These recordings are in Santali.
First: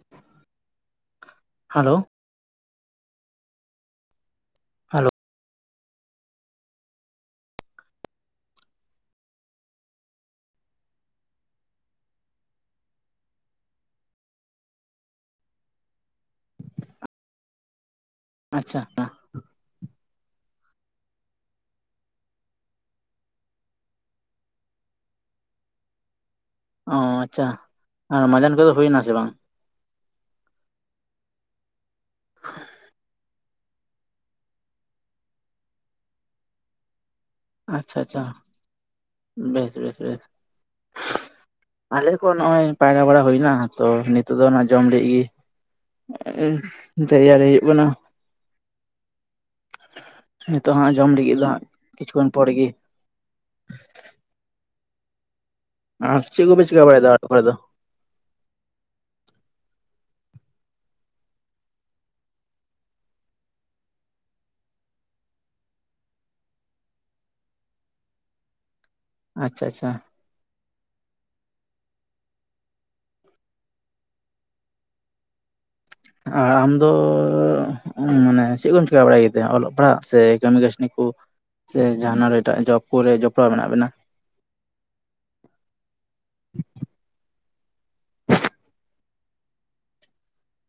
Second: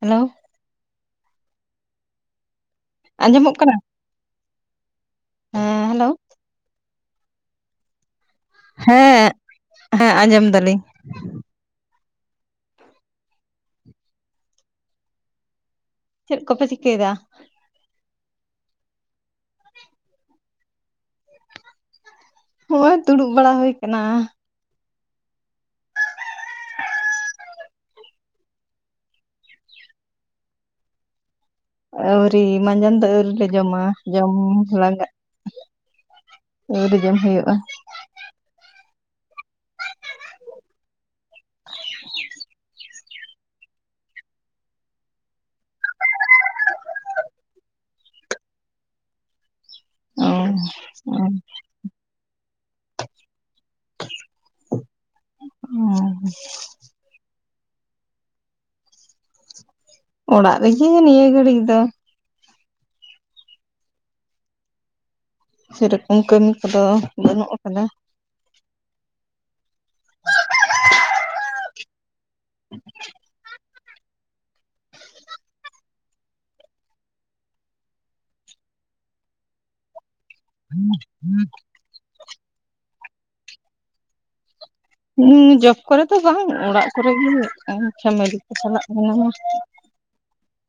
ᱦᱮᱞᱳ ᱦᱮᱞᱳ ᱟᱸᱡᱚᱢᱚᱜ ᱠᱟᱱᱟ? ᱦᱮᱞᱳ ᱦᱮᱸ ᱦᱮᱞᱳ ᱦᱮᱸ ᱦᱮᱸ ᱟᱸᱡᱚᱢ ᱫᱟᱞᱤᱧ ᱪᱮᱫ ᱠᱚ ᱯᱮ ᱪᱤᱠᱟᱹᱭᱫᱟ? ᱟᱪᱪᱷᱟ ᱦᱚᱸᱜ ᱚᱭ ᱫᱩᱲᱩᱵ ᱵᱟᱲᱟ ᱦᱩᱭ ᱠᱟᱱᱟ ᱚ ᱟᱪᱪᱷᱟ ᱟᱨ ᱢᱟᱡᱟᱱ ᱠᱚᱫᱚ ᱦᱩᱭᱱᱟ ᱥᱮ ᱵᱟᱝ? ᱟᱹᱣᱨᱤ ᱢᱟᱡᱟᱱ ᱫᱚ ᱟᱹᱣᱨᱤ ᱞᱮ ᱡᱚᱢᱟ ᱡᱚᱢ ᱞᱟᱸᱜᱟᱜ ᱟᱹᱣᱨᱤ ᱡᱚᱢ ᱦᱳᱭᱳᱜᱼᱟ᱾ ᱟᱪᱪᱷᱟ ᱟᱪᱪᱷᱟ ᱵᱮᱥ ᱵᱮᱥ ᱵᱮᱥ ᱟᱞᱮ ᱠᱚ ᱱᱚᱜᱼᱚᱭ ᱯᱟᱭᱨᱟ ᱵᱟᱲᱟ ᱦᱩᱭᱱᱟ, ᱛᱚ ᱱᱤᱛᱚᱜ ᱫᱚ ᱚᱱᱟ ᱡᱚᱢ ᱞᱟᱹᱜᱤᱫ ᱜᱤ ᱛᱮᱭᱟᱨᱤ ᱦᱩᱭᱩᱜ ᱠᱟᱱᱟ᱾ ᱱᱤᱛᱚᱜ ᱦᱟᱸᱜ ᱡᱚᱢ ᱞᱟᱹᱜᱤᱫ ᱫᱚ ᱦᱟᱸᱜ ᱠᱤᱪᱷᱩ ᱠᱷᱚᱱ ᱯᱚᱨ ᱜᱤ ᱚ ᱟᱨ ᱪᱮᱫ ᱠᱚᱯᱮ ᱪᱮᱟᱹᱠᱟ ᱵᱟᱲᱟᱭᱮᱫᱟ ᱚᱲᱟᱜ ᱠᱚᱨᱮ ᱫᱚ? ᱚᱲᱟᱜ ᱨᱮᱜᱮ ᱱᱤᱭᱟᱹ ᱜᱷᱟᱹᱲᱤᱡ ᱫᱚ। ᱥᱮᱨᱚᱠᱚᱢ ᱠᱟᱹᱢᱤ ᱠᱚᱫᱚ ᱵᱟᱹᱱᱩᱜ ᱟᱠᱟᱫᱟ। ᱟᱪᱪᱷᱟ ᱟᱪᱪᱷᱟ। [inaudible] ᱟᱨ ᱟᱢᱫᱚ ᱢᱟᱱᱮ ᱪᱮᱫ ᱠᱚᱢ ᱪᱮᱠᱟ ᱵᱟᱲᱟᱭ ᱜᱮᱛᱮ? ᱚᱞᱚᱜ ᱯᱟᱲᱦᱟᱜ ᱥᱮ ᱠᱟᱹᱢᱤ ᱠᱟᱹᱥᱱᱤ ᱠᱚ ᱥᱮ ᱡᱟᱦᱟᱱᱟᱜ ᱮᱴᱟᱜ ᱡᱚᱵ ᱠᱚᱨᱮ ᱡᱚᱯᱲᱟᱣ ᱢᱮᱱᱟᱜ ᱵᱮᱱᱟ। ᱦᱩᱸ ᱡᱚᱵ ᱠᱚᱨᱮ ᱫᱚ ᱵᱟᱝ ᱚᱲᱟᱜ ᱠᱚᱨᱮᱜᱮ ᱯᱷᱮᱢᱮᱞᱤ ᱠᱚ ᱪᱟᱞᱟᱜ ᱠᱟᱱᱟ। [inaudible]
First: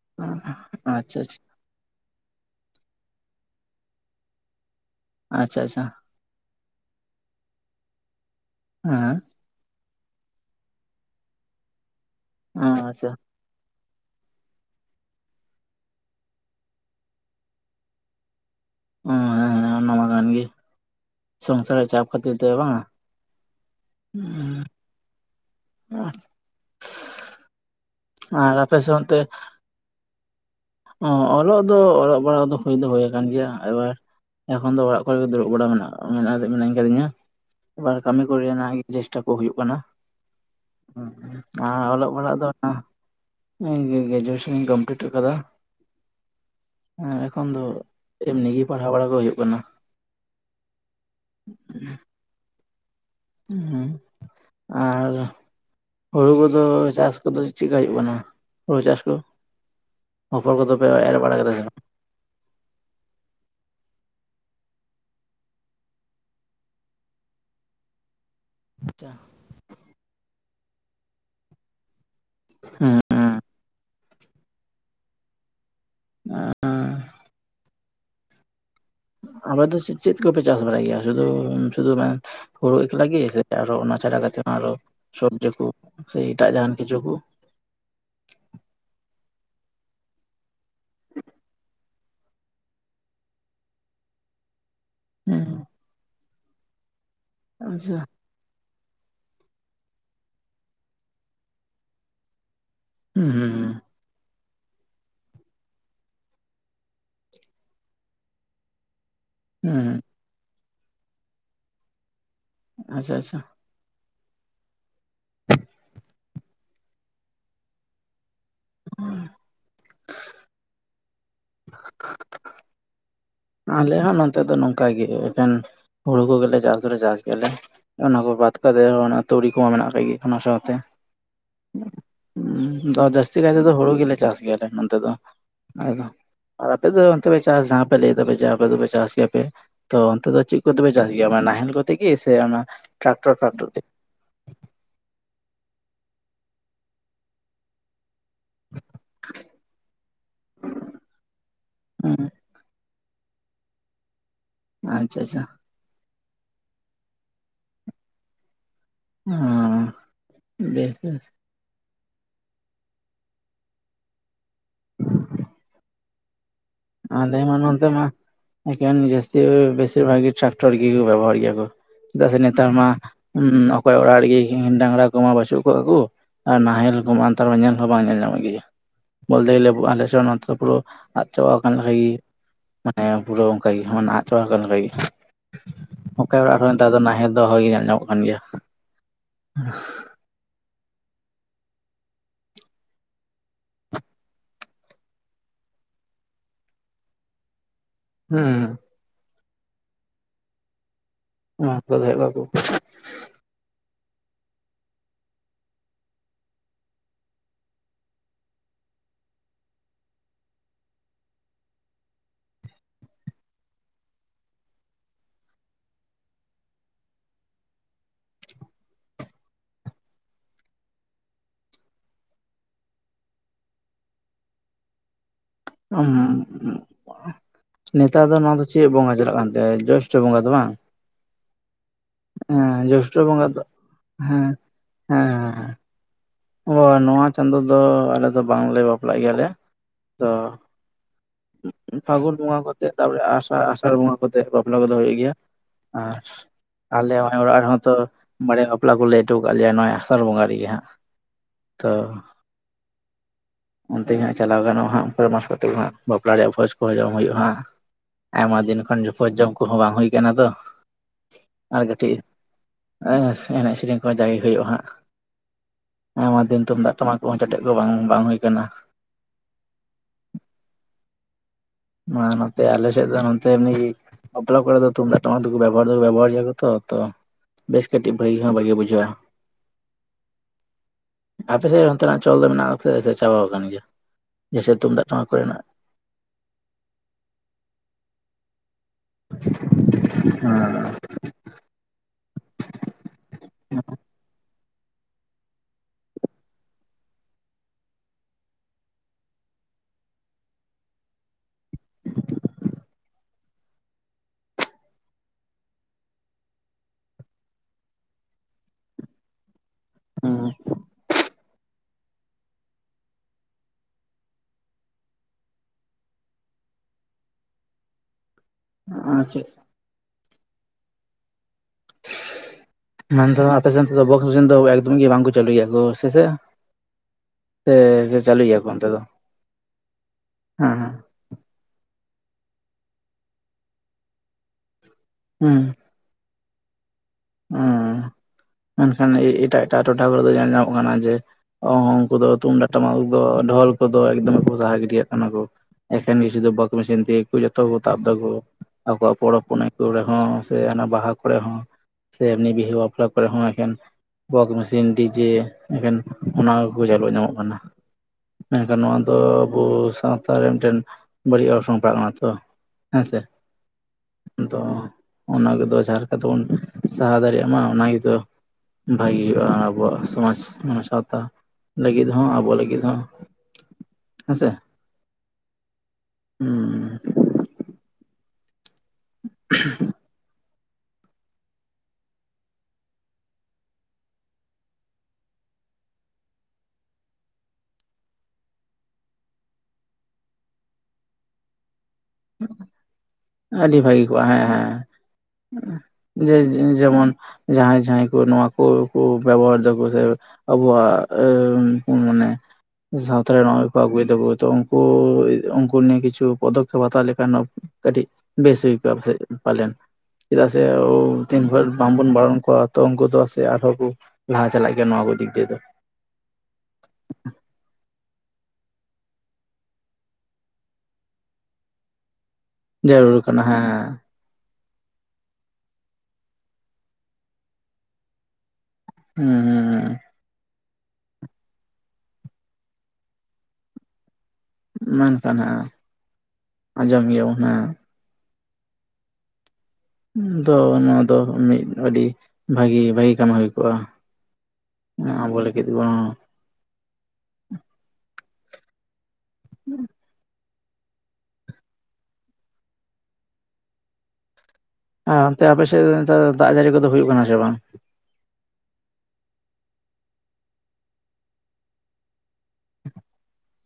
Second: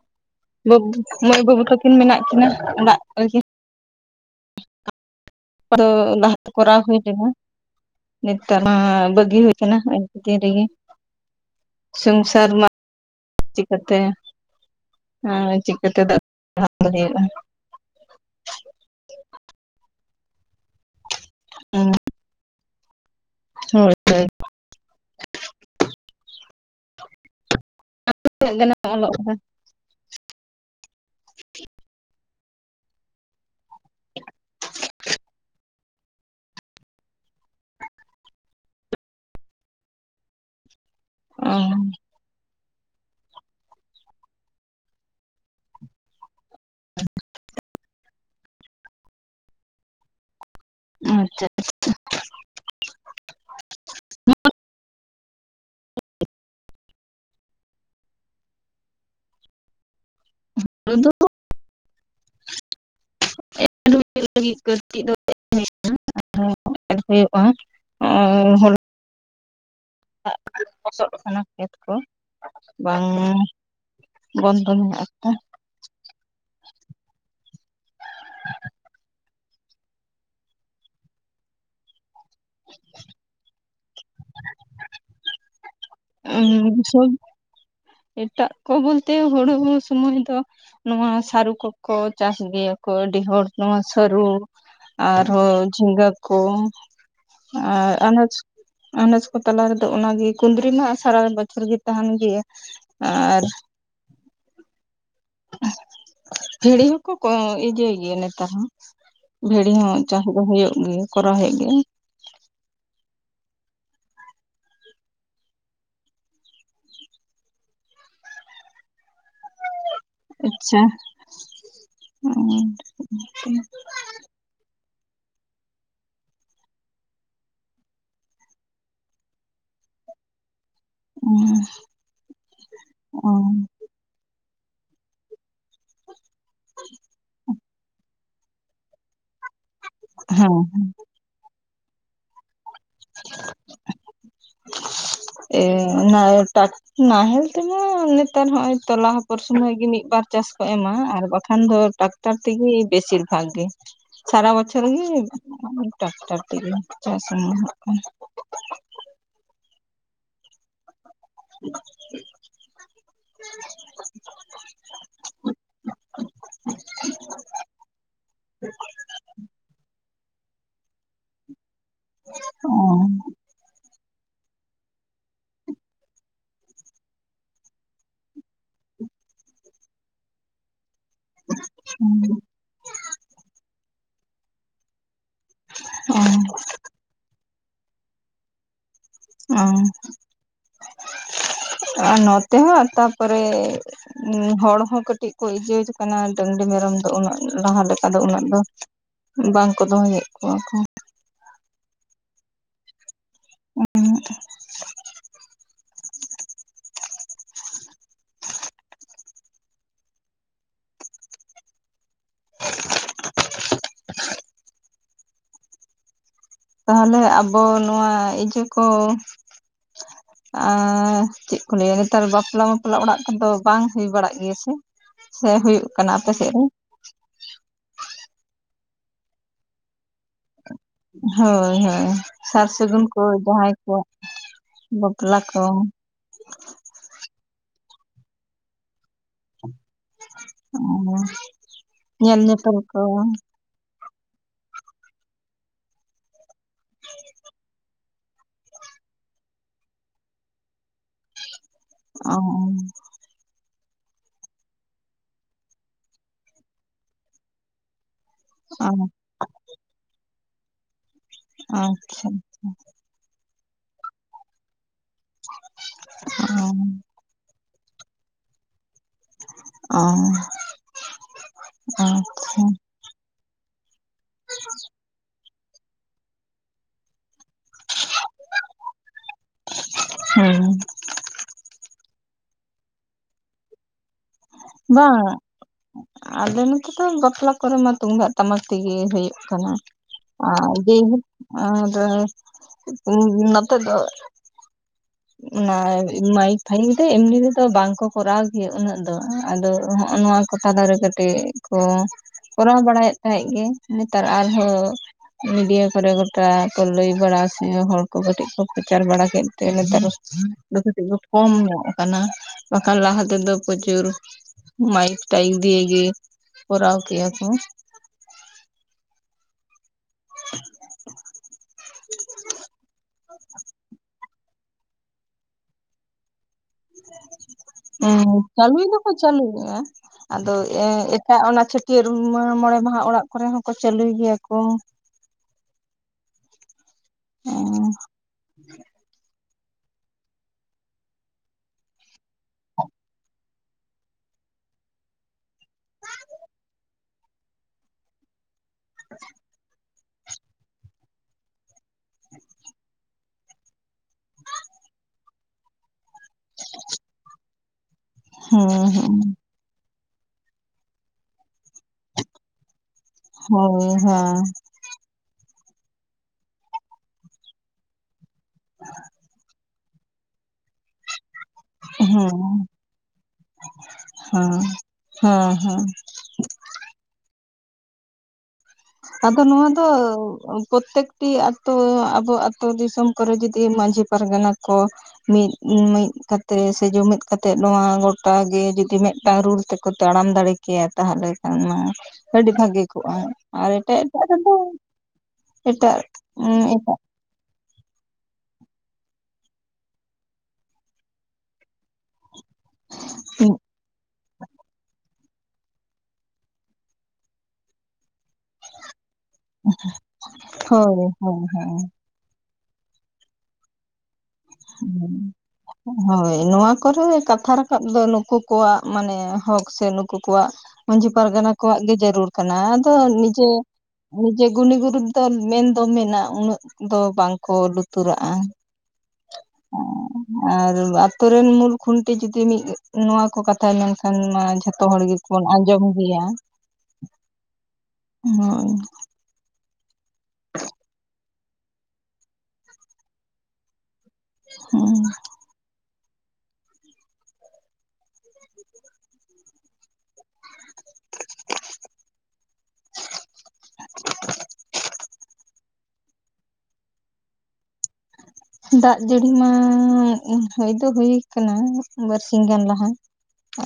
ᱵᱟᱹᱵᱩ ᱟᱪᱪᱷᱟ ᱢᱟᱹᱭ ᱟᱪᱪᱷᱟ ᱵᱟᱹᱵᱩ ᱛᱟᱠᱤᱱ ᱢᱮᱱᱟᱜ ᱠᱤᱱᱟᱹ ᱚᱲᱟᱜ ᱨᱮᱜᱮ! ᱟᱪᱪᱷᱟ ᱟᱪᱪᱷᱟ ᱞᱟᱦᱟᱛᱮ ᱠᱚᱨᱟᱣ ᱦᱩᱭ ᱞᱮᱱᱟ ᱱᱮᱛᱟᱨ ᱢᱟ ᱦᱮᱸ ᱵᱟᱹᱜᱤ ᱦᱩᱭ ᱠᱟᱱᱟ। ᱨᱮᱜᱮ ᱥᱚᱝᱥᱟᱨ ᱢᱟ ᱟᱪᱪᱷᱟ ᱪᱤᱠᱟᱹᱛᱮ ᱟᱨ ᱪᱤᱠᱟᱹᱛᱮ ᱫᱟᱜ ᱦᱩᱭᱩᱜᱼᱟ। ᱚᱸ ᱦᱮᱸ ᱦᱮᱸ ᱚᱱᱟᱢᱟ ᱠᱟᱱ ᱜᱮ ᱥᱚᱝᱥᱟᱨ ᱨᱮᱭᱟᱜ ᱪᱟᱯ ᱠᱷᱟᱹᱛᱤᱨ ᱛᱮ ᱵᱟᱝᱼᱟ। ᱦᱳᱭ ᱦᱳᱭ ᱩᱸᱻ ᱚᱸ ᱛᱤᱱᱟᱹᱜ ᱟᱨ ᱟᱯᱮ ᱜᱟᱱᱮᱢ ᱥᱮᱫ ᱚᱞᱚᱜ ᱚᱱᱛᱮ ᱚᱞᱚᱜ ᱫᱚ ᱚᱞᱚᱜ ᱯᱟᱲᱦᱟᱜ ᱫᱚ ᱦᱩᱭ ᱫᱚ ᱦᱳᱭ ᱟᱠᱟᱱ ᱜᱮᱭᱟ ᱮᱵᱟᱨ ᱮᱠᱷᱚᱱ ᱫᱚ ᱚᱲᱟᱜ ᱠᱚᱨᱮ ᱜᱮ ᱫᱩᱲᱩᱵ ᱵᱟᱲᱟ ᱢᱮᱱᱟᱜ ᱢᱱᱟᱜ ᱟᱠᱟᱫᱤᱧᱟ। ᱮᱵᱟᱨ ᱠᱟᱹᱢᱤ ᱠᱚᱨᱮᱱᱟᱜ ᱪᱮᱥᱴᱟ ᱠᱚ ᱦᱩᱭᱩᱜ ᱠᱟᱱᱟ। ᱦᱚᱸ ᱟᱨ ᱚᱞᱚᱜ ᱯᱟᱲᱦᱟᱜ ᱫᱚ ᱚᱱᱟ ᱤᱧ ᱜᱨᱮᱡᱩᱭᱮᱥᱚᱱ ᱤᱧ ᱠᱚᱢᱯᱤᱞᱤᱴ ᱟᱠᱟᱫᱟ ᱮᱠᱷᱚᱱ ᱫᱚ। ᱮᱢᱱᱤ ᱜᱮ ᱯᱟᱲᱦᱟᱣ ᱵᱟᱲᱟ ᱠᱚ ᱦᱩᱭᱩᱜ ᱠᱟᱱᱟ ᱟᱪᱪᱷᱟ [unintelligible] ᱦᱩᱸ ᱦᱩᱸ ᱟᱨ ᱦᱩᱲᱩ ᱠᱚᱫᱚ ᱪᱟᱥ ᱠᱚᱫᱚ ᱪᱮᱫᱠᱟ ᱦᱩᱭᱩᱜ ᱠᱟᱱᱟ ᱦᱩᱲᱩ ᱪᱟᱥ ᱠᱚ। ᱚᱯᱚᱨ ᱠᱚᱫᱚ ᱯᱮ ᱦᱩᱲᱩ ᱫᱚ ᱮᱨ ᱵᱟᱲᱟ ᱠᱟᱫᱟ ᱥᱮᱵᱟᱝ। [unintelligible] ᱞᱟᱹᱜᱤᱫ ᱠᱟᱹᱴᱤᱡ ᱫᱚ ᱮᱨ ᱦᱩᱭᱩᱜᱼᱟ ᱦᱚᱞᱟ [inaudible] ᱞᱚᱥᱚᱫ ᱠᱟᱱᱟ ᱠᱷᱮᱛ ᱠᱚ ᱵᱟᱝ ᱵᱚᱱᱫᱚ ᱢᱮᱱᱟᱜᱼᱟ। ᱚᱢ [unintelligible] ᱟᱨ [inaudible] ᱟᱯᱮ ᱫᱚ ᱪᱮᱫ ᱪᱮᱫ ᱠᱚᱯᱮ ᱪᱟᱥ ᱵᱟᱲᱟᱭ ᱜᱮᱭᱟ ᱥᱩᱫᱩ ᱥᱩᱫᱷᱩ ᱵᱟᱝ ᱦᱩᱲᱩ ᱮᱠᱞᱟ ᱜᱮ ᱥᱮ ᱟᱨᱚ ᱚᱱᱟ ᱪᱷᱟᱰᱟ ᱠᱟᱛᱮ ᱟᱨᱚ ᱥᱚᱵᱡᱤ ᱠᱚ। ᱥᱮ ᱮᱴᱟᱜ ᱡᱟᱦᱟᱱ ᱠᱤᱪᱷᱩ ᱥᱚᱵ ᱠᱚ। ᱮᱴᱟᱜ ᱠᱚ ᱵᱚᱞᱛᱮ ᱦᱩᱲᱩ ᱥᱚᱢᱚᱭ ᱫᱚ ᱱᱚᱣᱟ ᱥᱟᱹᱨᱩ ᱠᱚ। ᱠᱚ ᱪᱟᱥ ᱜᱮᱭᱟ ᱠᱚ ᱟᱹᱰᱤ ᱦᱚᱲ ᱱᱚᱣᱟ ᱥᱟᱹᱨᱩ। ᱦᱮᱸ ᱟᱨᱦᱚᱸ ᱡᱷᱤᱸᱜᱟᱹ ᱠᱚ ᱟᱨ ᱟᱪᱪᱷᱟ ᱟᱱᱟᱡᱽ। ᱟᱱᱟᱡ ᱠᱚ ᱛᱟᱞᱟ ᱨᱮᱫᱚ ᱚᱱᱟᱜᱮ ᱠᱩᱸᱫᱽᱨᱤ ᱢᱟ ᱥᱟᱨᱟ ᱵᱚᱪᱷᱚᱨ ᱜᱮ ᱛᱟᱦᱮᱱ ᱜᱮᱭᱟ ᱦᱩᱸ ᱟᱨ ᱦᱩᱸ ᱦᱩᱸ ᱵᱷᱤᱲᱤ ᱦᱚᱸᱠᱚ ᱠᱤᱨᱟᱣ ᱤᱭᱟᱹ ᱜᱮᱭᱟ ᱱᱮᱛᱟᱨ ᱦᱚᱸ, ᱵᱷᱤᱲᱤ ᱦᱩᱸ ᱦᱚᱸ ᱪᱟᱥ ᱫᱚ ᱦᱩᱭᱩᱜ ᱜᱮ ᱠᱚᱨᱟᱣᱮᱫ ᱜᱮᱭᱟ। ᱟᱪᱪᱷᱟ ᱟᱪᱪᱷᱟ [inaudible] [inaudible] ᱟᱪᱪᱷᱟ ᱦᱩᱸ ᱟᱞᱮ ᱦᱚᱸ ᱱᱚᱛᱮ ᱫᱚ ᱱᱚᱝᱠᱟ ᱜᱮ ᱮᱠᱷᱮᱱ ᱦᱩᱲᱩ ᱠᱚᱜᱮᱞᱮ ᱪᱟᱥ ᱨᱮ ᱪᱟᱥ ᱜᱮᱭᱟᱞᱮ ᱚᱱᱟ ᱠᱚ ᱵᱟᱫ ᱠᱟᱛᱮ ᱚᱱᱟ ᱛᱩᱲᱤ ᱠᱚᱦᱚᱸ ᱢᱮᱱᱟᱜ ᱠᱟᱜ ᱜᱮ ᱚᱱᱟ ᱥᱟᱶᱛᱮ ᱦ ᱡᱟᱥᱥᱛᱤ ᱠᱟᱭᱛᱮ ᱫᱚ ᱦᱳᱲᱩ ᱜᱮᱞᱮ ᱪᱟᱥ ᱜᱮ ᱱᱚᱸᱛᱮ ᱫᱚ ᱟᱫᱚ ᱟᱯᱮ ᱫᱚ ᱚᱱᱛᱮ ᱯᱮ ᱪᱟᱥ ᱡᱟᱦᱟᱸ ᱯᱮ ᱞᱟ. ᱭ ᱡᱮ ᱟᱯᱮ ᱫᱚ ᱯᱮ ᱪᱟᱥ ᱜᱮᱭᱟᱯᱮ ᱛᱚ ᱚᱱᱛᱮ ᱫᱚ ᱦᱮᱸ ᱪᱮᱫ ᱠᱚᱛᱮᱯᱮ ᱪᱟᱥ ᱜᱮᱭᱟ ᱱᱟᱦᱮᱞ ᱠᱚᱛᱮ ᱜᱮ ᱥᱮ ᱚᱱᱟ ᱴᱨᱟᱠᱴᱚᱨ ᱴᱨᱟᱠᱴᱚᱨ ᱛᱮ ᱮ ᱚᱱᱟ ᱴᱟ ᱱᱟᱦᱮᱞ ᱛᱮᱢᱟ ᱱᱤᱛ ᱱᱮᱛᱟᱨ ᱱᱚᱦᱚᱭ ᱛᱚ ᱞᱟᱦᱟ ᱟᱯᱷᱚᱨ ᱥᱩᱢᱚᱭ ᱜᱮ ᱢᱤᱫ ᱵᱟᱨ ᱪᱟᱥ ᱠᱚ ᱮᱢᱟ ᱟᱨ ᱵᱟᱠᱷᱟᱱ ᱫᱚ ᱦᱩᱸ ᱴᱟᱨᱟᱠᱴᱟᱨ ᱛᱮᱜᱮ ᱵᱮᱥᱤᱨ ᱵᱷᱟᱜᱽ ᱜᱮ ᱥᱟᱨᱟ ᱵᱚᱪᱷᱚᱨ ᱜᱤ ᱟᱪᱪᱷᱟ ᱟᱪᱪᱷᱟ ᱴᱨᱟᱠᱴᱟᱨ ᱛᱮᱜᱮ ᱪᱟᱥ ᱮᱢᱚᱜ ᱠᱟᱱᱟ [inaudible] ᱵᱮᱥ ᱵᱮᱥ [unintelligible] ᱟᱞᱮᱢᱟ ᱱᱛᱮ ᱢᱟ ᱮᱠᱮᱱ ᱡᱟᱹᱥᱛᱤ ᱵᱮᱥᱤᱨ ᱵᱷᱟᱜ ᱜᱮ ᱴᱨᱟᱠᱴᱚᱨ ᱜᱮᱠᱚ ᱵᱮᱵᱚᱦᱟᱨ ᱜᱮᱭᱟ ᱠᱚ। ᱪᱮᱫᱟᱜ ᱥᱮ ᱱᱮᱛᱟᱨ ᱢᱟ ᱚᱠᱚᱭ ᱚᱲᱟᱜ ᱨᱮᱜᱮ ᱰᱟᱝᱨᱟ ᱠᱚᱢᱟ ᱵᱟᱹᱪᱩᱜ ᱠᱚᱜᱼᱟ ᱠᱚ। ᱟᱨ ᱱᱟᱦᱮᱞ ᱠᱚᱢᱟ ᱱᱮᱛᱟᱨ ᱢᱟ ᱧᱮᱞ ᱦᱚᱸ ᱵᱟᱝ ᱧᱮᱞ ᱧᱟᱢᱚᱜ ᱜᱮᱭᱟ। ᱵᱚᱞᱛᱮ ᱜᱮᱞᱮ ᱟᱞᱮᱥᱮᱫ ᱱᱚᱛᱮ ᱯᱩᱨᱟᱹ ᱟᱫ ᱪᱟᱵ ᱚᱱᱠᱟ ᱞᱮᱠᱟᱜᱮ ᱢᱟᱱᱮ ᱯᱩᱨᱟᱹ ᱚᱱᱠᱟᱜᱮ ᱢᱟᱱᱮ ᱟᱪ ᱞᱮᱠ ᱜᱮ ᱚᱠᱚᱭ ᱚᱲᱟᱜ ᱠᱷᱚᱱ ᱱᱮᱛᱟᱨ ᱫᱚ ᱱᱟᱦᱮᱞ ᱫᱚ ᱦᱚᱭ ᱜᱮ ᱧᱮᱞ ᱧᱟᱢᱚᱜ ᱠᱟᱱ ᱜᱮᱭᱟ ᱚ [unintelligible] [inaudible] ᱱᱚᱛᱮ ᱦᱚᱸ ᱛᱟᱨᱯᱚᱨᱮ ᱦᱚᱲ ᱦᱚᱸ ᱠᱟᱹᱴᱤᱡ ᱠᱚ ᱤᱡᱟᱹᱪ ᱠᱟᱱᱟ ᱰᱟᱝᱨᱤ ᱢᱮᱨᱚᱢ ᱫᱚ ᱩᱱᱟᱹᱜ ᱞᱟᱦᱟ ᱞᱮᱠᱟ ᱟᱫᱚ ᱩᱱᱟᱹᱜ ᱦᱩᱸ ᱫᱚ ᱵᱟᱝ ᱠᱚ ᱫᱚᱦᱚᱭᱮᱫ ᱠᱚᱣᱟ ᱠᱚ ᱚᱱᱟ ᱠᱚ ᱫᱷᱮᱵᱟ ᱠᱚ [inaudible] ᱚ ᱛᱟᱦᱚᱞᱮ ᱟᱵᱚ ᱱᱚᱣᱟ ᱤᱭᱟᱹ ᱠᱚ ᱟᱨ ᱪᱮᱫ ᱠᱚ ᱞᱟᱹᱭᱟ ᱱᱮᱛᱟᱨ ᱵᱟᱯᱞᱟ ᱵᱟᱯᱞᱟ ᱚᱲᱟᱜ ᱠᱚᱫᱚ ᱵᱟᱝ ᱦᱩᱭ ᱵᱟᱲᱟᱜ ᱜᱮᱭᱟ ᱥᱮ ᱥᱮ ᱦᱩᱭᱩᱜ ᱠᱟᱱᱟ ᱟᱯᱮ ᱥᱮᱫ ᱨᱮ [inaudible] ᱱᱮᱛᱟᱨ ᱫᱚ ᱱᱚᱣᱟ ᱫᱚ ᱪᱮᱫ ᱵᱚᱸᱜᱟ ᱪᱟᱞᱟᱜ ᱠᱟᱱᱛᱮ ᱡᱳᱥᱴᱚ ᱵᱚᱸᱜᱟ ᱫᱚ ᱵᱟᱝ ᱦᱳᱭ ᱦᱳᱭ ᱥᱟᱨ ᱦᱮᱸ ᱥᱟᱹᱜᱩᱱ ᱡᱳᱥᱴᱚ ᱠᱚ ᱵᱚᱸᱜᱟ ᱫᱚ ᱡᱟᱦᱟᱸᱭ ᱠᱚ ᱦᱮᱸ ᱦᱮᱸ ᱵᱟᱯᱞᱟ ᱠᱚ ᱚ ᱱᱚᱣᱟ ᱪᱟᱸᱫᱳ ᱫᱚ ᱟᱞᱮ ᱫᱚ ᱵᱟᱝᱞᱮ ᱵᱟᱯᱞᱟᱜ ᱜᱮᱭᱟᱞᱮ ᱛᱚ ᱯᱷᱟᱹᱜᱩᱱ ᱧᱮᱞ ᱵᱚᱸᱜᱟ ᱧᱮᱯᱮᱞ ᱠᱟᱛᱮ ᱠᱚ ᱛᱟᱯᱚᱨᱮ ᱟᱥᱟᱲ ᱟᱥᱟᱲ ᱵᱚᱸᱜᱟ ᱚᱱᱛᱮ ᱵᱟᱯᱞᱟ ᱠᱚᱫᱚ ᱦᱩᱭᱩᱜ ᱜᱮᱭᱟ ᱟᱨ ᱟᱞᱮ ᱣᱟᱜ ᱚᱲᱟᱜ ᱨᱮᱦᱚᱸ ᱛᱚ ᱵᱟᱨᱭᱟ ᱵᱟᱯᱞᱟ ᱠᱚ ᱞᱮᱭᱴᱚ ᱟᱠᱟᱫ ᱞᱮᱭᱟ ᱱᱚᱭᱚᱭ ᱟᱥᱟᱲ ᱵᱚᱸᱜᱟ ᱨᱮᱜᱮ ᱦᱟᱸᱜ ᱛᱚ ᱚ ᱚᱱᱛᱮ ᱜᱮ ᱦᱟᱸᱜ ᱪᱟᱞᱟᱣ ᱜᱟᱱᱚᱜᱼᱟ ᱦᱟᱸᱜ ᱯᱮ ᱢᱟᱥ ᱠᱚᱛᱮ ᱦᱟᱸᱜ ᱵᱟᱯᱞᱟ ᱨᱮᱭᱟᱜ ᱵᱷᱚᱭᱡᱽ ᱠᱚᱦᱚᱸ ᱡᱚᱢ ᱦᱩᱭᱩᱜᱼᱟ ᱦᱟᱸᱜ ᱟᱭᱢᱟ ᱫᱤᱱ ᱟᱪᱪᱷᱟ ᱠᱷᱚᱱ ᱵᱷᱚᱡ ᱡᱚᱢ ᱠᱚᱦᱚᱸ ᱵᱟᱝ ᱦᱩᱭ ᱠᱟᱱᱟ ᱛᱚ ᱟᱨ ᱠᱟᱹᱴᱤᱡ [inaudible] ᱥᱮᱨᱮᱧ ᱠᱚᱨᱮ ᱡᱟᱜᱮ ᱦᱩᱭᱩᱜᱼᱟ ᱦᱟᱸᱜ ᱦᱩ [inaudible] ᱴᱮᱴᱮᱫ ᱫᱚ ᱵᱟᱝ ᱵᱟᱝ ᱦᱩᱭ ᱟᱠᱟᱱᱟ ᱚ ᱱᱟ ᱱᱚᱛᱮ ᱟᱪᱪᱷᱟ ᱟᱞᱮᱥᱮᱫ ᱫᱚ ᱱᱚᱛᱮ ᱢᱤᱫᱵᱟᱯᱞᱟ ᱠᱚᱨᱮ ᱫᱚ ᱛᱩᱢᱫᱟᱜ ᱴᱟᱢᱟᱠ ᱫᱚ ᱠᱚ ᱵᱮᱵᱚᱦᱟᱨ ᱫᱚ ᱵᱮᱵᱚᱦᱟᱨ ᱜᱮᱭᱟ ᱛᱚ ᱵᱮᱥ ᱠᱟᱹᱴᱤᱡ ᱵᱷᱟᱹᱜᱤ ᱦᱚᱸ ᱵᱷᱟᱜᱤ ᱵᱩᱡᱷᱟᱹᱜᱼᱟ ᱦᱮᱸ ᱟᱯᱮ ᱥᱮᱫ ᱚᱱᱛᱮᱱᱟᱜ ᱪᱚᱞ ᱫᱚ ᱢᱮᱱᱟᱜ-ᱟ ᱥᱮ ᱪᱟᱵᱟᱟᱣ ᱟᱠᱟᱱ ᱜᱮᱭᱟ ᱡᱮᱭᱥᱮ ᱛᱩᱢᱫᱟᱜ ᱵᱟᱝ ᱴᱟᱢᱟᱠ ᱠᱚᱨᱮᱱᱟᱜ ᱟᱞᱮ ᱱᱚᱛᱮ ᱫᱚ ᱵᱟᱯᱞᱟ ᱠᱚᱨᱮ ᱢᱟ ᱛᱩᱢᱫᱟᱜ ᱴᱟᱢᱟᱠ ᱛᱮᱜᱮ ᱦᱩᱭᱩᱜ ᱠᱟᱱᱟ ᱟᱨ ᱡᱮᱜᱤ ᱟᱫᱚ ᱦ ᱱᱚᱛᱮ ᱫᱚ ᱚᱱᱟ ᱢᱟᱭᱤᱠ ᱯᱷᱟᱭᱤᱠ ᱫᱚ ᱮᱢᱱᱤ ᱨᱮᱫᱚ ᱵᱟᱝᱠᱚ ᱠᱚᱨᱟᱣ ᱜᱮ ᱩᱱᱟᱹᱜ ᱫᱚ ᱟᱫᱚ ᱦᱚᱱᱚᱭᱟ ᱠᱚᱴᱟ ᱫᱟᱨᱮ ᱠᱟᱹᱴᱤᱡ ᱠᱚ ᱠᱚᱨᱟᱣ ᱵᱟᱲᱟᱭᱮᱫ ᱛᱟᱦᱮᱸᱫ ᱜᱮ ᱱᱮᱛᱟᱨ ᱟᱨᱦᱚᱸ ᱢᱤᱰᱤᱭᱟ ᱠᱚᱨᱮ ᱜᱚᱴᱟ ᱠᱚ ᱞᱟᱹᱭ ᱵᱟᱲᱟ ᱥᱮ ᱦᱚᱲ ᱠᱚ ᱠᱟᱹᱴᱤᱡ ᱠᱚ ᱯᱨᱚᱪᱟᱨ ᱵᱟᱲᱟ ᱠᱮᱫ ᱛᱮ ᱫᱚ ᱠᱟᱹᱴᱤᱡ ᱠᱚ ᱠᱚᱢ ᱧᱚᱜ ᱟᱠᱟᱱᱟ ᱵᱟᱠᱷᱟᱱ ᱞᱟᱦᱟ ᱛᱮᱫᱚ ᱯᱨᱚᱪᱩᱨ ᱢᱟᱭᱤᱠ ᱴᱟᱭᱤᱠ ᱫᱤᱭᱮ ᱜᱮ, ᱠᱚᱨᱟᱣ ᱠᱮᱫᱟ ᱠᱚ ᱾ ᱟᱨ ᱪᱮᱫ [unintelligible] ᱢᱮᱱᱫᱚ ᱟᱯᱮ ᱥᱮᱱ ᱛᱮᱫᱚ ᱵᱚᱠᱥ ᱠᱚᱥᱮᱱ ᱫᱚ ᱮᱠᱫᱚᱢ ᱜᱮ ᱵᱟᱝᱠᱚ ᱪᱟᱹᱞᱩ ᱜᱮᱭᱟ ᱠᱚ ᱥᱮ ᱪᱮᱫ ᱾ ᱦᱩᱸ ᱪᱟᱹᱞᱩᱭ ᱚᱱᱛᱮ ᱫᱚ ᱫᱚᱠᱚ ᱪᱟᱹᱞᱩᱭᱟ ᱜᱤᱭᱟᱹ, ᱟᱫᱚ ᱦᱮᱸ ᱦᱮᱸ ᱮᱭᱟᱭ ᱚᱠᱟ ᱚᱱᱟ ᱪᱷᱟᱹᱴᱭᱟᱹᱨ ᱢᱚᱬᱮ ᱢᱟᱦᱟ ᱚᱲᱟᱜ ᱠᱚᱨᱮ ᱦᱚᱸᱠᱚ ᱪᱟᱹᱞᱩᱭ ᱜᱮᱭᱟ ᱠᱚ ᱾ ᱦᱩᱸ ᱦᱮᱸ ᱦᱩᱸ ᱢᱮᱱᱠᱷᱟᱱ ᱮᱴᱟᱜ ᱮᱴᱟᱜ ᱴᱚᱴᱷᱟ ᱠᱚᱨᱮ ᱫᱚ ᱧᱮᱞ ᱧᱟᱢᱚᱜ ᱠᱟᱱᱟ ᱡᱮ ᱚ ᱩᱱᱠᱩ ᱫᱚ ᱛᱩᱢᱫᱟᱜ ᱴᱟᱢᱟᱠ ᱠᱚᱫᱚ, ᱰᱷᱚᱞ ᱠᱚᱫᱚ, ᱮᱠᱫᱚᱢ ᱠᱚ ᱥᱟᱦᱟ ᱜᱤᱰᱤ ᱠᱟᱜ ᱠᱟᱱᱟ ᱠᱚ ᱾ ᱮᱠᱷᱮᱱ ᱤᱥᱤ ᱫᱚ ᱵᱟᱠᱚ ᱢᱤᱥᱤᱱ ᱛᱤ ᱡᱷᱚᱛᱚ ᱠᱚ ᱛᱟᱵ ᱮᱫᱟ ᱠᱚ ᱟᱵᱚᱣᱟᱜ ᱯᱚᱨᱚᱵᱽ ᱯᱩᱱᱟᱹᱭ ᱠᱚᱨᱮ ᱦᱚᱸ ᱥᱮ ᱚᱱᱟ ᱵᱟᱦᱟ ᱠᱚᱨᱮ ᱦᱚᱸ ᱥᱮ ᱮᱢᱤ ᱵᱤᱦᱮ ᱵᱟᱯᱞᱟ ᱠᱚᱨᱮ ᱦᱚᱸ ᱮᱠᱷᱮᱱ ᱵᱚᱠ ᱢᱮᱥᱤᱱ ᱰᱤ ᱡᱮ ᱮᱠᱷᱮᱱ ᱚᱱᱟ ᱠᱚᱠᱚ ᱡᱟᱣᱜᱮ ᱧᱟᱢᱚᱜ ᱠᱟᱱᱟ ᱾ ᱢᱮᱱᱠᱷᱟᱱ ᱱᱚᱶᱟ ᱫᱚ ᱦᱩᱸ ᱚ ᱥᱟᱶᱛᱟ ᱨᱮ ᱢᱤᱫᱴᱮᱱ ᱵᱟᱹᱲᱤᱡ ᱚᱨᱥᱚᱝ ᱯᱟᱲᱟᱜ ᱠᱟᱱᱟ ᱛᱚ ᱦᱮᱸᱥᱮ ᱾ [unintelligible] ᱚᱱᱟ ᱠᱚᱫᱚ ᱡᱟᱦᱟᱸ ᱞᱮᱠᱟ ᱛᱮᱵᱚᱱ ᱥᱟᱦᱟ ᱫᱟᱲᱮᱭᱟᱜ ᱟᱢᱟ ᱚᱱᱟ ᱜᱮᱛᱚ ᱾ ᱵᱷᱟᱜᱮ ᱦᱩᱭᱩᱜᱼᱟ ᱟᱵᱚᱣᱟᱜ ᱥᱚᱢᱟᱡᱽ ᱥᱟᱶᱛᱟ ᱾ ᱞᱟᱹᱜᱤᱫ ᱦᱚᱸ ᱦᱮᱸ ᱟᱵᱚ ᱞᱟᱹᱜᱤᱫ ᱦᱚᱸ, ᱦᱮᱸᱥᱮ ᱦᱮᱸ ᱦᱮᱸ ᱦᱮᱸ ᱦᱩᱸ ᱟᱫᱚ ᱱᱚᱣᱟ ᱫᱚ ᱯᱨᱚᱛᱮᱠ ᱴᱤ ᱟᱹᱛᱩ ᱟᱵᱚ ᱟᱹᱛᱩ ᱫᱤᱥᱚᱢ ᱠᱚᱨᱮ ᱡᱩᱫᱤ ᱢᱟᱹᱡᱷᱤ ᱯᱟᱨᱜᱟᱱᱟ ᱠᱚ ᱾ ᱢᱤᱫ ᱢᱤᱫ ᱠᱟᱛᱮ, ᱥᱮ ᱡᱩᱢᱤᱫ ᱠᱟᱛᱮᱜ, ᱱᱚᱣᱟ ᱜᱚᱴᱟᱜ ᱜᱮ ᱡᱩᱫᱤ ᱢᱤᱫᱴᱟᱝ ᱨᱩᱞ ᱛᱮ ᱠᱚ ᱛᱟᱲᱟᱢ ᱫᱟᱲᱮ ᱠᱮᱭᱟ, ᱛᱟᱦᱚᱞᱮ ᱠᱷᱟᱱ ᱢᱟ ᱟᱹᱰᱤ ᱵᱷᱟᱜᱤ ᱠᱚᱜᱼᱟ ᱾ ᱟᱹᱰᱤ ᱵᱷᱟᱹᱜᱤ ᱠᱚᱜᱼᱟ, ᱦᱮᱸ ᱮᱴᱟᱜ ᱦᱮᱸ ᱡᱮ ᱮᱴᱟᱜ ᱡᱮᱢᱚᱱ ᱡᱟᱦᱟᱸᱭ ᱡᱟᱦᱟᱸᱭ ᱠᱚ ᱱᱚᱣᱟ ᱠᱚ ᱠᱚ ᱵᱮᱵᱚᱦᱟᱨ ᱮᱫᱟᱠᱚ ᱥᱮ ᱟᱵᱚᱣᱟᱜ ᱮᱸᱻ ᱢᱟᱱᱮ ᱥᱟᱶᱛᱟ ᱨᱮ ᱱᱚᱜᱚᱭ ᱠᱚ ᱟᱹᱜᱩᱭ ᱮᱫᱟᱠᱚ ᱛᱚ ᱩᱱᱠᱩ ᱚᱝᱠᱩ ᱱᱤᱭᱮ ᱠᱤᱪᱷᱩᱠ ᱯᱚᱫᱠᱷᱮᱯ ᱦᱟᱛᱟᱣ ᱞᱮᱠᱷᱟᱱ ᱠᱟᱹᱴᱤᱡ ᱵᱮᱥ ᱞᱮᱠᱟ ᱵᱟᱥᱮᱡ ᱯᱟᱞᱮᱱ, ᱪᱮᱫᱟᱜ ᱥᱮ ᱦᱳᱭ ᱛᱤᱱ ᱦᱳᱭ ᱵᱷᱩᱨ ᱵᱟᱝᱵᱚᱱ ᱵᱟᱨᱚᱱ ᱠᱚᱣᱟ ᱛᱚ ᱩᱱᱠᱩ ᱫᱚ ᱥᱮ ᱟᱨᱦᱚᱸ ᱠᱚ ᱞᱟᱦᱟ ᱪᱟᱞᱟᱜ ᱜᱮᱭᱟ ᱠᱚ ᱱᱚᱣᱟ ᱠᱚ ᱦᱳᱭ ᱤᱫᱤ ᱠᱟᱛᱮ ᱫᱚ ᱾ ᱦᱳᱭ ᱱᱚᱣᱟ ᱠᱚᱫᱚ ᱠᱟᱛᱷᱟ ᱨᱟᱠᱟᱵ ᱫᱚ ᱱᱩᱠᱩ ᱠᱚᱣᱟᱜ ᱢᱟᱱᱮ ᱦᱚᱠ ᱥᱮ ᱱᱩᱠᱩ ᱠᱚᱣᱟᱜ ᱢᱟᱹᱡᱷᱤ ᱯᱟᱨᱜᱟᱱᱟ ᱠᱚᱣᱟᱜ ᱜᱮ ᱡᱟᱹᱨᱩᱲ ᱠᱟᱱᱟ, ᱟᱫᱚ ᱡᱟᱹᱨᱩᱲ ᱠᱟᱱᱟ ᱱᱤᱡᱮ ᱦᱮᱸ ᱱᱤᱡᱮ ᱜᱩᱱᱤ ᱜᱩᱨᱩᱤ ᱫᱚ ᱢᱮᱱ ᱫᱚ ᱢᱮᱱᱟ, ᱩᱱᱟᱹᱜ ᱫᱚ ᱵᱟᱝ ᱠᱚ ᱞᱩᱛᱩᱨᱟᱜᱼᱟ ᱾ ᱦᱩᱸ ᱦᱩᱸ ᱟᱨ ᱟᱛᱩᱨ ᱨᱮᱱ ᱢᱩᱰᱩᱫ ᱠᱷᱩᱱᱴᱤ ᱡᱩᱫᱤ ᱢᱤᱫ ᱱᱚᱣᱟ ᱠᱚ ᱠᱟᱛᱷᱟᱭ ᱢᱮᱱᱠᱷᱟᱱ ᱡᱩ ᱡᱷᱚᱛᱚ ᱦᱚᱲ ᱢᱮᱱᱠᱷᱟᱱ ᱜᱮᱵᱚᱱ ᱦᱟᱸᱜ ᱟᱸᱡᱚᱢ ᱜᱮᱭᱟ ᱟᱸᱡᱚᱢ ᱜᱮᱭᱟᱵᱚᱱ ᱦᱟᱸᱜ ᱾ ᱦᱚᱸ ᱫᱚ ᱱᱚᱣᱟ ᱫᱚ ᱢᱤᱫ ᱟᱹᱰᱤ ᱵᱷᱟᱹᱜᱤ ᱵᱷᱟᱹᱜᱤ ᱠᱟᱹᱢᱤ ᱦᱩᱭ ᱠᱚᱜᱼᱟ ᱾ ᱟᱵᱳ ᱞᱟᱜᱤᱫ ᱫᱚ ᱵᱟᱝ ᱦᱩᱸ [unintelligible] ᱟᱨ ᱚᱱᱛᱮ ᱟᱯᱮ ᱥᱮᱫ ᱫᱟᱜ ᱡᱟᱹᱲᱤ ᱠᱚᱫᱚ ᱦᱩᱭᱩᱜ ᱠᱟᱱᱟ ᱥᱮ ᱵᱟᱝ? ᱫᱟᱜ ᱡᱟᱹᱲᱤ ᱢᱟ ᱦᱩᱭ ᱫᱚ ᱦᱩᱭ ᱠᱟᱱᱟ ᱵᱟᱨᱥᱤᱧ ᱜᱟᱱ ᱞᱟᱦᱟ᱾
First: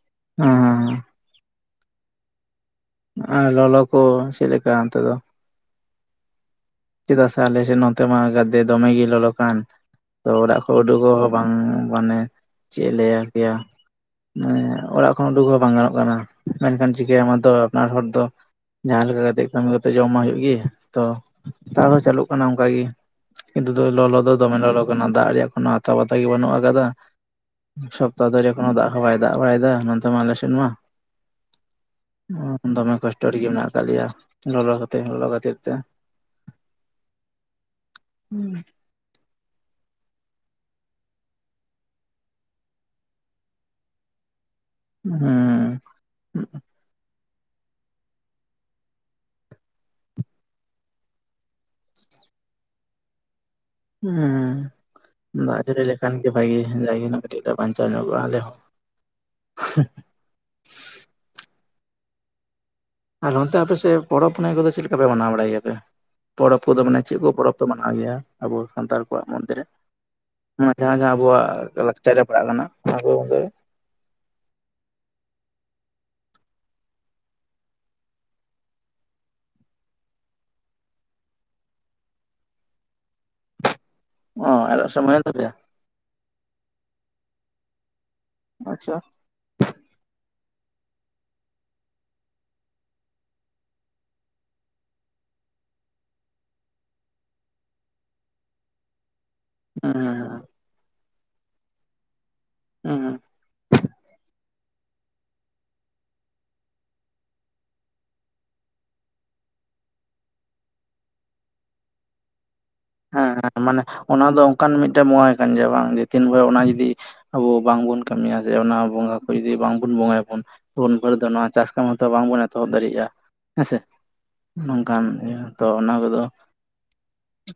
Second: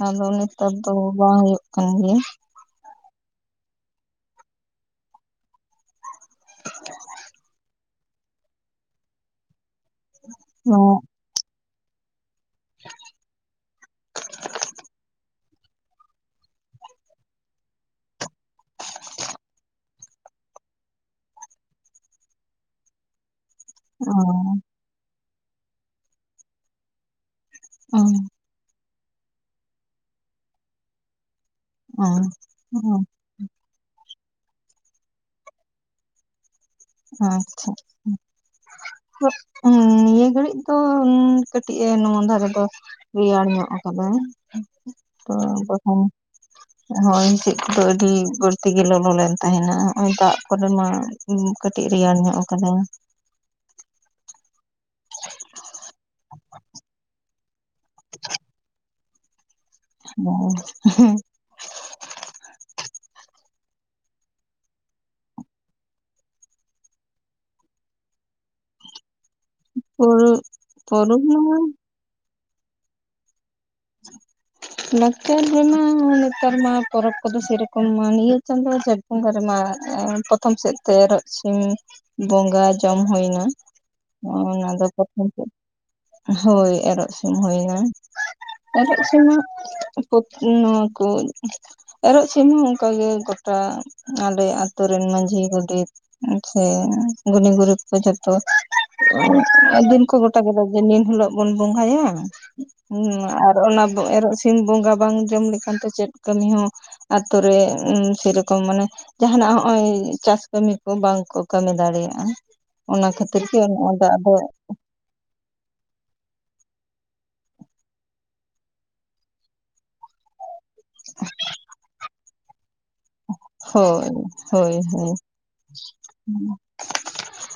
ᱟᱫᱚ ᱱᱮᱛᱟᱨ ᱫᱚ ᱵᱟᱝ ᱦᱩᱭᱩᱜ ᱠᱟᱱ ᱜᱮᱭᱟ᱾ ᱟᱨ ᱞᱚᱞᱚ ᱠᱚ ᱪᱮᱫ ᱞᱮᱠᱟ ᱚᱱᱛᱮ ᱫᱚ? [unintelligible] ᱪᱮᱫᱟᱜ ᱥᱮ ᱟᱞᱮᱥᱮᱫ ᱱᱚᱛᱮ ᱢᱟ ᱜᱟᱫᱮ ᱫᱚᱢᱮ ᱜᱮ ᱞᱚᱞᱚ ᱠᱟᱱ ᱾ ᱛᱚ ᱚᱲᱟᱜ ᱠᱷᱚᱱ ᱚ ᱩᱰᱩᱠᱚᱜ ᱯᱟᱱ ᱢᱟᱱᱮ ᱪᱮᱫ ᱞᱮ ᱞᱟᱹᱭ ᱟᱯᱮᱭᱟ, ᱢᱟᱱᱮ ᱚᱲᱟᱜ ᱠᱷᱚᱱ ᱩᱰᱩᱠᱚᱜ ᱦᱚᱸ ᱵᱟᱝ ᱜᱟᱱᱚᱜ ᱠᱟᱱᱟ ᱾ ᱢᱮᱱᱠᱷᱟᱱ ᱪᱤᱠᱟᱭᱟᱢ ᱟᱫᱚ ᱟᱯᱱᱟᱨ ᱦᱚᱲ ᱫᱚ, ᱡᱟᱦᱟᱸ ᱞᱮᱠᱟ ᱠᱟᱛᱮᱜ ᱠᱟᱹᱢᱤ ᱠᱟᱛᱮ ᱡᱳᱢ ᱢᱟ ᱦᱩᱭᱩᱜᱤ ᱛᱚ ᱾ ᱱᱮᱛᱟᱨᱦᱚᱸ ᱫᱚ ᱪᱟᱹᱞᱩᱜ ᱠᱟᱱᱟ ᱚᱱᱠᱟ ᱜᱮ, ᱠᱤᱱᱛᱩ ᱞᱚᱞᱚ ᱫᱚ ᱫᱚᱢᱮ ᱞᱚᱞᱚ ᱠᱟᱱᱟ ᱫᱟᱜ ᱨᱮᱭᱟᱜ ᱠᱚᱱ ᱞᱚᱛᱟ ᱯᱟᱛᱟ ᱜᱮ ᱵᱟᱹᱱᱩᱜ ᱟᱠᱟᱫᱟ ᱾ ᱚ ᱥᱚᱯᱛᱟᱦ ᱫᱟᱨᱮ ᱠᱚᱱᱳ ᱫᱟᱜ ᱦᱚᱸ ᱵᱟᱭ ᱫᱟᱜ ᱵᱟᱲᱟᱭᱮᱫᱟ ᱱᱚᱛᱮ ᱢᱟ ᱟᱞᱮ ᱥᱮᱫ ᱢᱟ ᱦᱮᱸ ᱫᱚᱢᱮ ᱦᱮᱸ ᱠᱚᱥᱴᱚ᱾ ᱨᱮ ᱜᱮ ᱢᱮᱱᱟᱜ ᱟᱠᱟᱫ ᱞᱮᱭᱟ ᱞᱚᱞᱚ ᱠᱟᱛᱮ ᱞᱚᱞᱚ ᱠᱷᱟᱹᱛᱤᱨ ᱛᱮ᱾ ᱟᱪᱪᱷᱟ᱾ ᱦᱩᱸ ᱱᱤᱭᱟᱹ ᱜᱷᱟᱹᱲᱤᱡ ᱫᱚ ᱠᱟᱹᱴᱤᱡ ᱮ ᱱᱚᱣᱟ ᱫᱷᱟᱨᱮ ᱫᱚ ᱨᱮᱭᱟᱲ ᱧᱚᱜ ᱠᱟᱫᱟ ᱛᱚ ᱛᱚᱠᱷᱚᱱ ᱦᱚᱭ ᱦᱤᱥᱤᱫ ᱠᱚᱫᱚ ᱟᱹᱰᱤ ᱵᱟᱹᱲᱛᱤ ᱜᱮ ᱞᱚᱞᱚ ᱞᱮᱱ ᱛᱟᱦᱮᱱᱟ ᱦᱚᱜ ᱚᱭ ᱫᱟᱜ ᱯᱚᱨᱮ ᱢᱟ ᱠᱟᱹᱴᱤᱡ ᱨᱮᱭᱟᱲ ᱧᱚᱜ ᱠᱟᱫᱟ᱾ ᱦᱩᱸ ᱫᱟᱜᱡᱟᱹᱲᱤ ᱞᱮᱠᱷᱟᱱ ᱜᱮ ᱵᱷᱟᱜᱤ ᱡᱟᱭᱜᱮ ᱱᱟ ᱵᱟᱧᱪᱟᱣ ᱧᱚᱜ-ᱟ ᱟᱞᱮ ᱦᱚᱸ᱾ ᱦ [unintelligible] ᱟᱨ ᱱᱚᱱᱛᱮ ᱟᱯᱮ ᱥᱮᱫ ᱯᱚᱨᱚᱵ ᱯᱩᱱᱟᱹᱭ ᱠᱚ ᱫᱚ ᱪᱮᱫ ᱞᱮᱠᱟ ᱯᱮ ᱢᱟᱱᱟᱣ ᱵᱟᱲᱟᱭ ᱜᱮᱭᱟᱯᱮ? ᱯᱚᱨᱚᱵᱽ ᱠᱚᱫᱚ ᱢᱟᱱᱮ ᱪᱮᱫ ᱠᱚ ᱯᱚᱨᱚᱵᱽ ᱫᱚ ᱢᱟᱱᱟᱣ ᱜᱮᱭᱟ ᱟᱵᱚ ᱥᱟᱱᱛᱟᱲ ᱠᱚᱣᱟᱜ ᱢᱚᱫᱽᱫᱷᱮᱨᱮ? ᱚᱱᱟ ᱡᱟᱦᱟᱸ ᱡᱟᱦᱟᱸ ᱯᱚᱨᱚᱵᱽ ᱢᱟ ᱟᱵᱚᱣᱟᱜ ᱞᱟᱠᱪᱟᱨ ᱨᱮ ᱯᱟᱲᱟᱜ ᱠᱟᱱᱟ ᱚᱱᱟ ᱠᱚᱜᱮ᱾ ᱞᱟᱪᱟᱨ ᱨᱮᱢᱟ ᱱᱮᱛᱟᱨ ᱢᱟ ᱯᱚᱨᱚᱵᱽ ᱠᱚᱫᱚ ᱥᱮᱨᱚᱠᱚᱢ ᱢᱟ ᱱᱤᱭᱟᱹ ᱪᱟᱸᱫᱳ ᱵᱚᱸᱜᱟ ᱨᱮᱢᱟ ᱯᱨᱚᱛᱷᱚᱢ ᱥᱮᱫ ᱛᱮ ᱮᱨᱚᱜ ᱥᱤᱢ ᱵᱚᱸᱜᱟ ᱡᱚᱢ ᱦᱳᱭ ᱱᱟ᱾ ᱚ ᱚᱱᱟ ᱫᱚ ᱮᱨᱚᱜ ᱥᱚᱢᱚᱭᱮᱱ ᱯᱨᱚᱛᱷᱚᱢᱮᱫ ᱛᱟᱯᱮᱭᱟ ᱦᱳᱭ ᱮᱨᱚᱜ ᱥᱤᱢ ᱦᱳᱭᱱᱟ᱾ ᱟᱪᱪᱷᱟ ᱮᱨᱚᱜ ᱥᱤᱢ ᱱᱚᱣᱟ ᱠᱚᱡ ᱮᱨᱚᱜ ᱥᱤᱢ ᱦᱚᱸ ᱚᱱᱠᱟ ᱜᱮ ᱜᱚᱴᱟ ᱟᱞᱮ ᱟᱛᱳ ᱨᱮᱱ ᱢᱟᱺᱡᱷᱤ ᱜᱚᱰᱮᱛ ᱥᱮ ᱜᱩᱱᱤ ᱜᱩᱨᱩ ᱠᱚ ᱡᱚᱛᱚ᱾ ᱦᱩᱸ ᱦᱩᱸ ᱫᱤᱱ ᱠᱚ ᱦᱩᱸ ᱜᱚᱴᱟ ᱠᱮᱫᱟ ᱡᱮ ᱱᱤᱱ ᱦᱤᱞᱳᱜ ᱵᱚᱱ ᱵᱚᱸᱜᱟᱭᱟ᱾ ᱦᱩᱸ ᱦᱩᱸ ᱟᱨ ᱚᱱᱟ ᱮᱨᱚᱜ ᱥᱤᱢ ᱵᱚᱸᱜᱟ ᱵᱟᱝ ᱡᱚᱢ ᱞᱮᱠᱷᱟᱱ ᱛᱚ ᱪᱮᱫ ᱠᱟᱹᱢᱤ ᱦᱚᱸ ᱟᱛᱳ ᱨᱮ ᱥᱮᱨᱚᱠᱚᱢ ᱢᱟᱱᱮ ᱡᱟᱦᱟᱸᱱᱟᱜ ᱦᱚᱜ ᱚᱭ ᱪᱟᱥ ᱠᱟᱹᱢᱤ ᱠᱚ ᱵᱟᱝᱠᱚ ᱠᱟᱹᱢᱤ ᱫᱟᱲᱮᱭᱟᱜᱼᱟ᱾ ᱚᱱᱟ ᱦᱮᱸ ᱠᱷᱟᱹᱛᱤᱨ ᱛᱮ ᱦᱮᱸ ᱢᱟᱱᱮ ᱱᱚᱜᱼᱱᱟ ᱫᱚ ᱚᱱᱟ ᱟᱫᱚ ᱚᱱᱠᱟᱱ ᱢᱤᱫᱴᱮᱱ ᱵᱚᱸᱜᱟ ᱠᱟᱱ ᱜᱮᱭᱟ ᱵᱟᱝ ᱡᱮ ᱛᱤᱱ ᱵᱷᱳᱨ ᱚᱱᱟ ᱡᱩᱫᱤ ᱟᱵᱚ ᱵᱟᱝᱵᱚᱱ ᱠᱟᱹᱢᱤᱭᱟ ᱥᱮ ᱚᱱᱟ ᱵᱚᱸᱜᱟ ᱠᱚ ᱡᱩᱫᱤ ᱵᱟᱝᱵᱚᱱ ᱵᱚᱸᱜᱟ ᱭᱟᱵᱚᱱ ᱩᱱ ᱵᱷᱳᱟᱹᱨ ᱫᱚ ᱱᱚᱣᱟ ᱪᱟᱥ ᱠᱟᱹᱢᱤ ᱦᱚᱸᱛᱚ ᱵᱟᱝᱵᱚᱱ ᱮᱛᱚᱦᱚᱵ ᱫᱟᱲᱮᱭᱟᱜᱼᱟ᱾ ᱦᱮᱸᱥᱮ ᱦᱳᱭ ᱦᱳᱭ ᱱᱚᱝᱠᱟᱱ ᱦᱳᱭ ᱤᱭᱟᱹ ᱛᱚ ᱚᱱᱟ ᱠᱚᱫᱚ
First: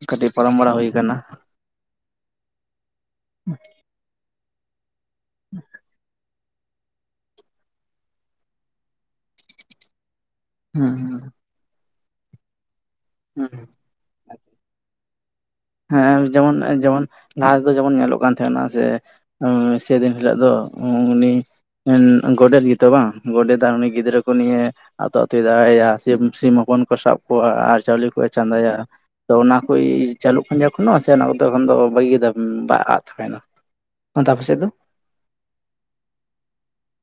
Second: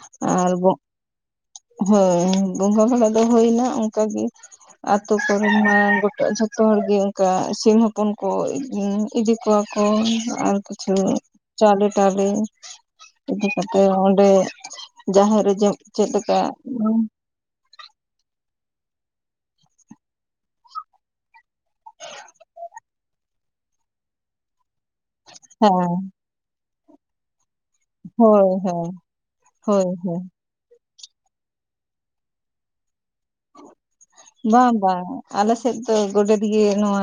ᱠᱟᱹᱴᱤᱡ ᱟᱨ ᱯᱟᱨᱚᱢ ᱵᱟᱨᱟ ᱦᱩᱭ ᱠᱟᱱᱟ᱾ ᱦᱳᱭ ᱵᱚᱸᱜᱟ ᱵᱟᱲᱟ ᱫᱚ ᱦᱩᱭᱱᱟ, ᱚᱱᱠᱟᱜᱤ ᱟᱛᱳ ᱠᱚᱨᱮ ᱢᱟ ᱜᱚᱴᱟ ᱡᱚ ᱡᱚᱛᱚ ᱦᱚᱲ ᱜᱮ ᱚᱱᱠᱟ ᱥᱤᱢ ᱦᱚᱯᱚᱱ ᱠᱚ ᱤᱫᱤ ᱠᱚᱣᱟ ᱠᱚ ᱟᱨ ᱦᱩᱸ ᱠᱤᱪᱷᱩ ᱦᱩᱸ ᱪᱟᱣᱞᱮ ᱴᱟᱣᱞᱮ ᱤᱫᱤ ᱦᱩᱸ ᱠᱟᱛᱮᱜ ᱚᱸᱰᱮ ᱟᱪᱪᱷᱟ ᱡᱟᱦᱮᱨ ᱨᱮ ᱡᱮ ᱦᱮᱸ ᱡᱮᱢᱚᱱ ᱡᱮᱢᱚᱱ ᱞᱟᱦᱟ ᱛᱮᱫᱚ ᱡᱮᱢᱚᱱ ᱧᱮᱞᱚᱜ ᱠᱟᱱ ᱛᱟᱦᱮᱸᱱᱟ ᱥᱮ ᱥᱮᱫᱤᱱ ᱦᱤᱞᱳᱜ ᱫᱚ ᱩᱱᱤ ᱜᱚᱰᱮᱛ ᱜᱮᱛᱚ ᱵᱟᱝ ᱜᱚᱰᱮᱛ ᱟᱨ ᱩᱱᱤ ᱜᱤᱫᱽᱨᱟᱹ ᱠᱚ ᱱᱤᱭᱮ? ᱟᱛᱳ ᱟᱛᱳᱭ ᱫᱟᱲᱟᱭᱟ ᱥᱤᱢ, ᱥᱤᱢ ᱦᱚᱯᱚᱱ ᱠᱚ ᱥᱟᱵ ᱠᱚᱣᱟ ᱟᱨ ᱪᱟᱣᱞᱮ ᱠᱚᱭ ᱦᱳᱭ ᱪᱟᱸᱫᱟᱭᱟ ᱦᱳᱭ ᱛᱚ ᱚᱱᱟ ᱠᱚᱭ ᱦᱳᱭ ᱦᱳᱭ [unintelligible] ᱥᱮ ᱚᱱᱟ ᱛᱚᱠᱷᱚᱱ ᱫᱚ ᱵᱷᱟᱹᱜᱤ ᱜᱮ ᱫᱟᱜ ᱵᱟᱲᱟᱭᱮᱫ ᱛᱟᱦᱮᱱᱟ ᱵᱟᱝ ᱵᱟᱝ ᱟᱞᱮ ᱥᱮᱫ ᱫᱚ ᱜᱚᱰᱮᱛ ᱜᱮ ᱱᱚᱣᱟ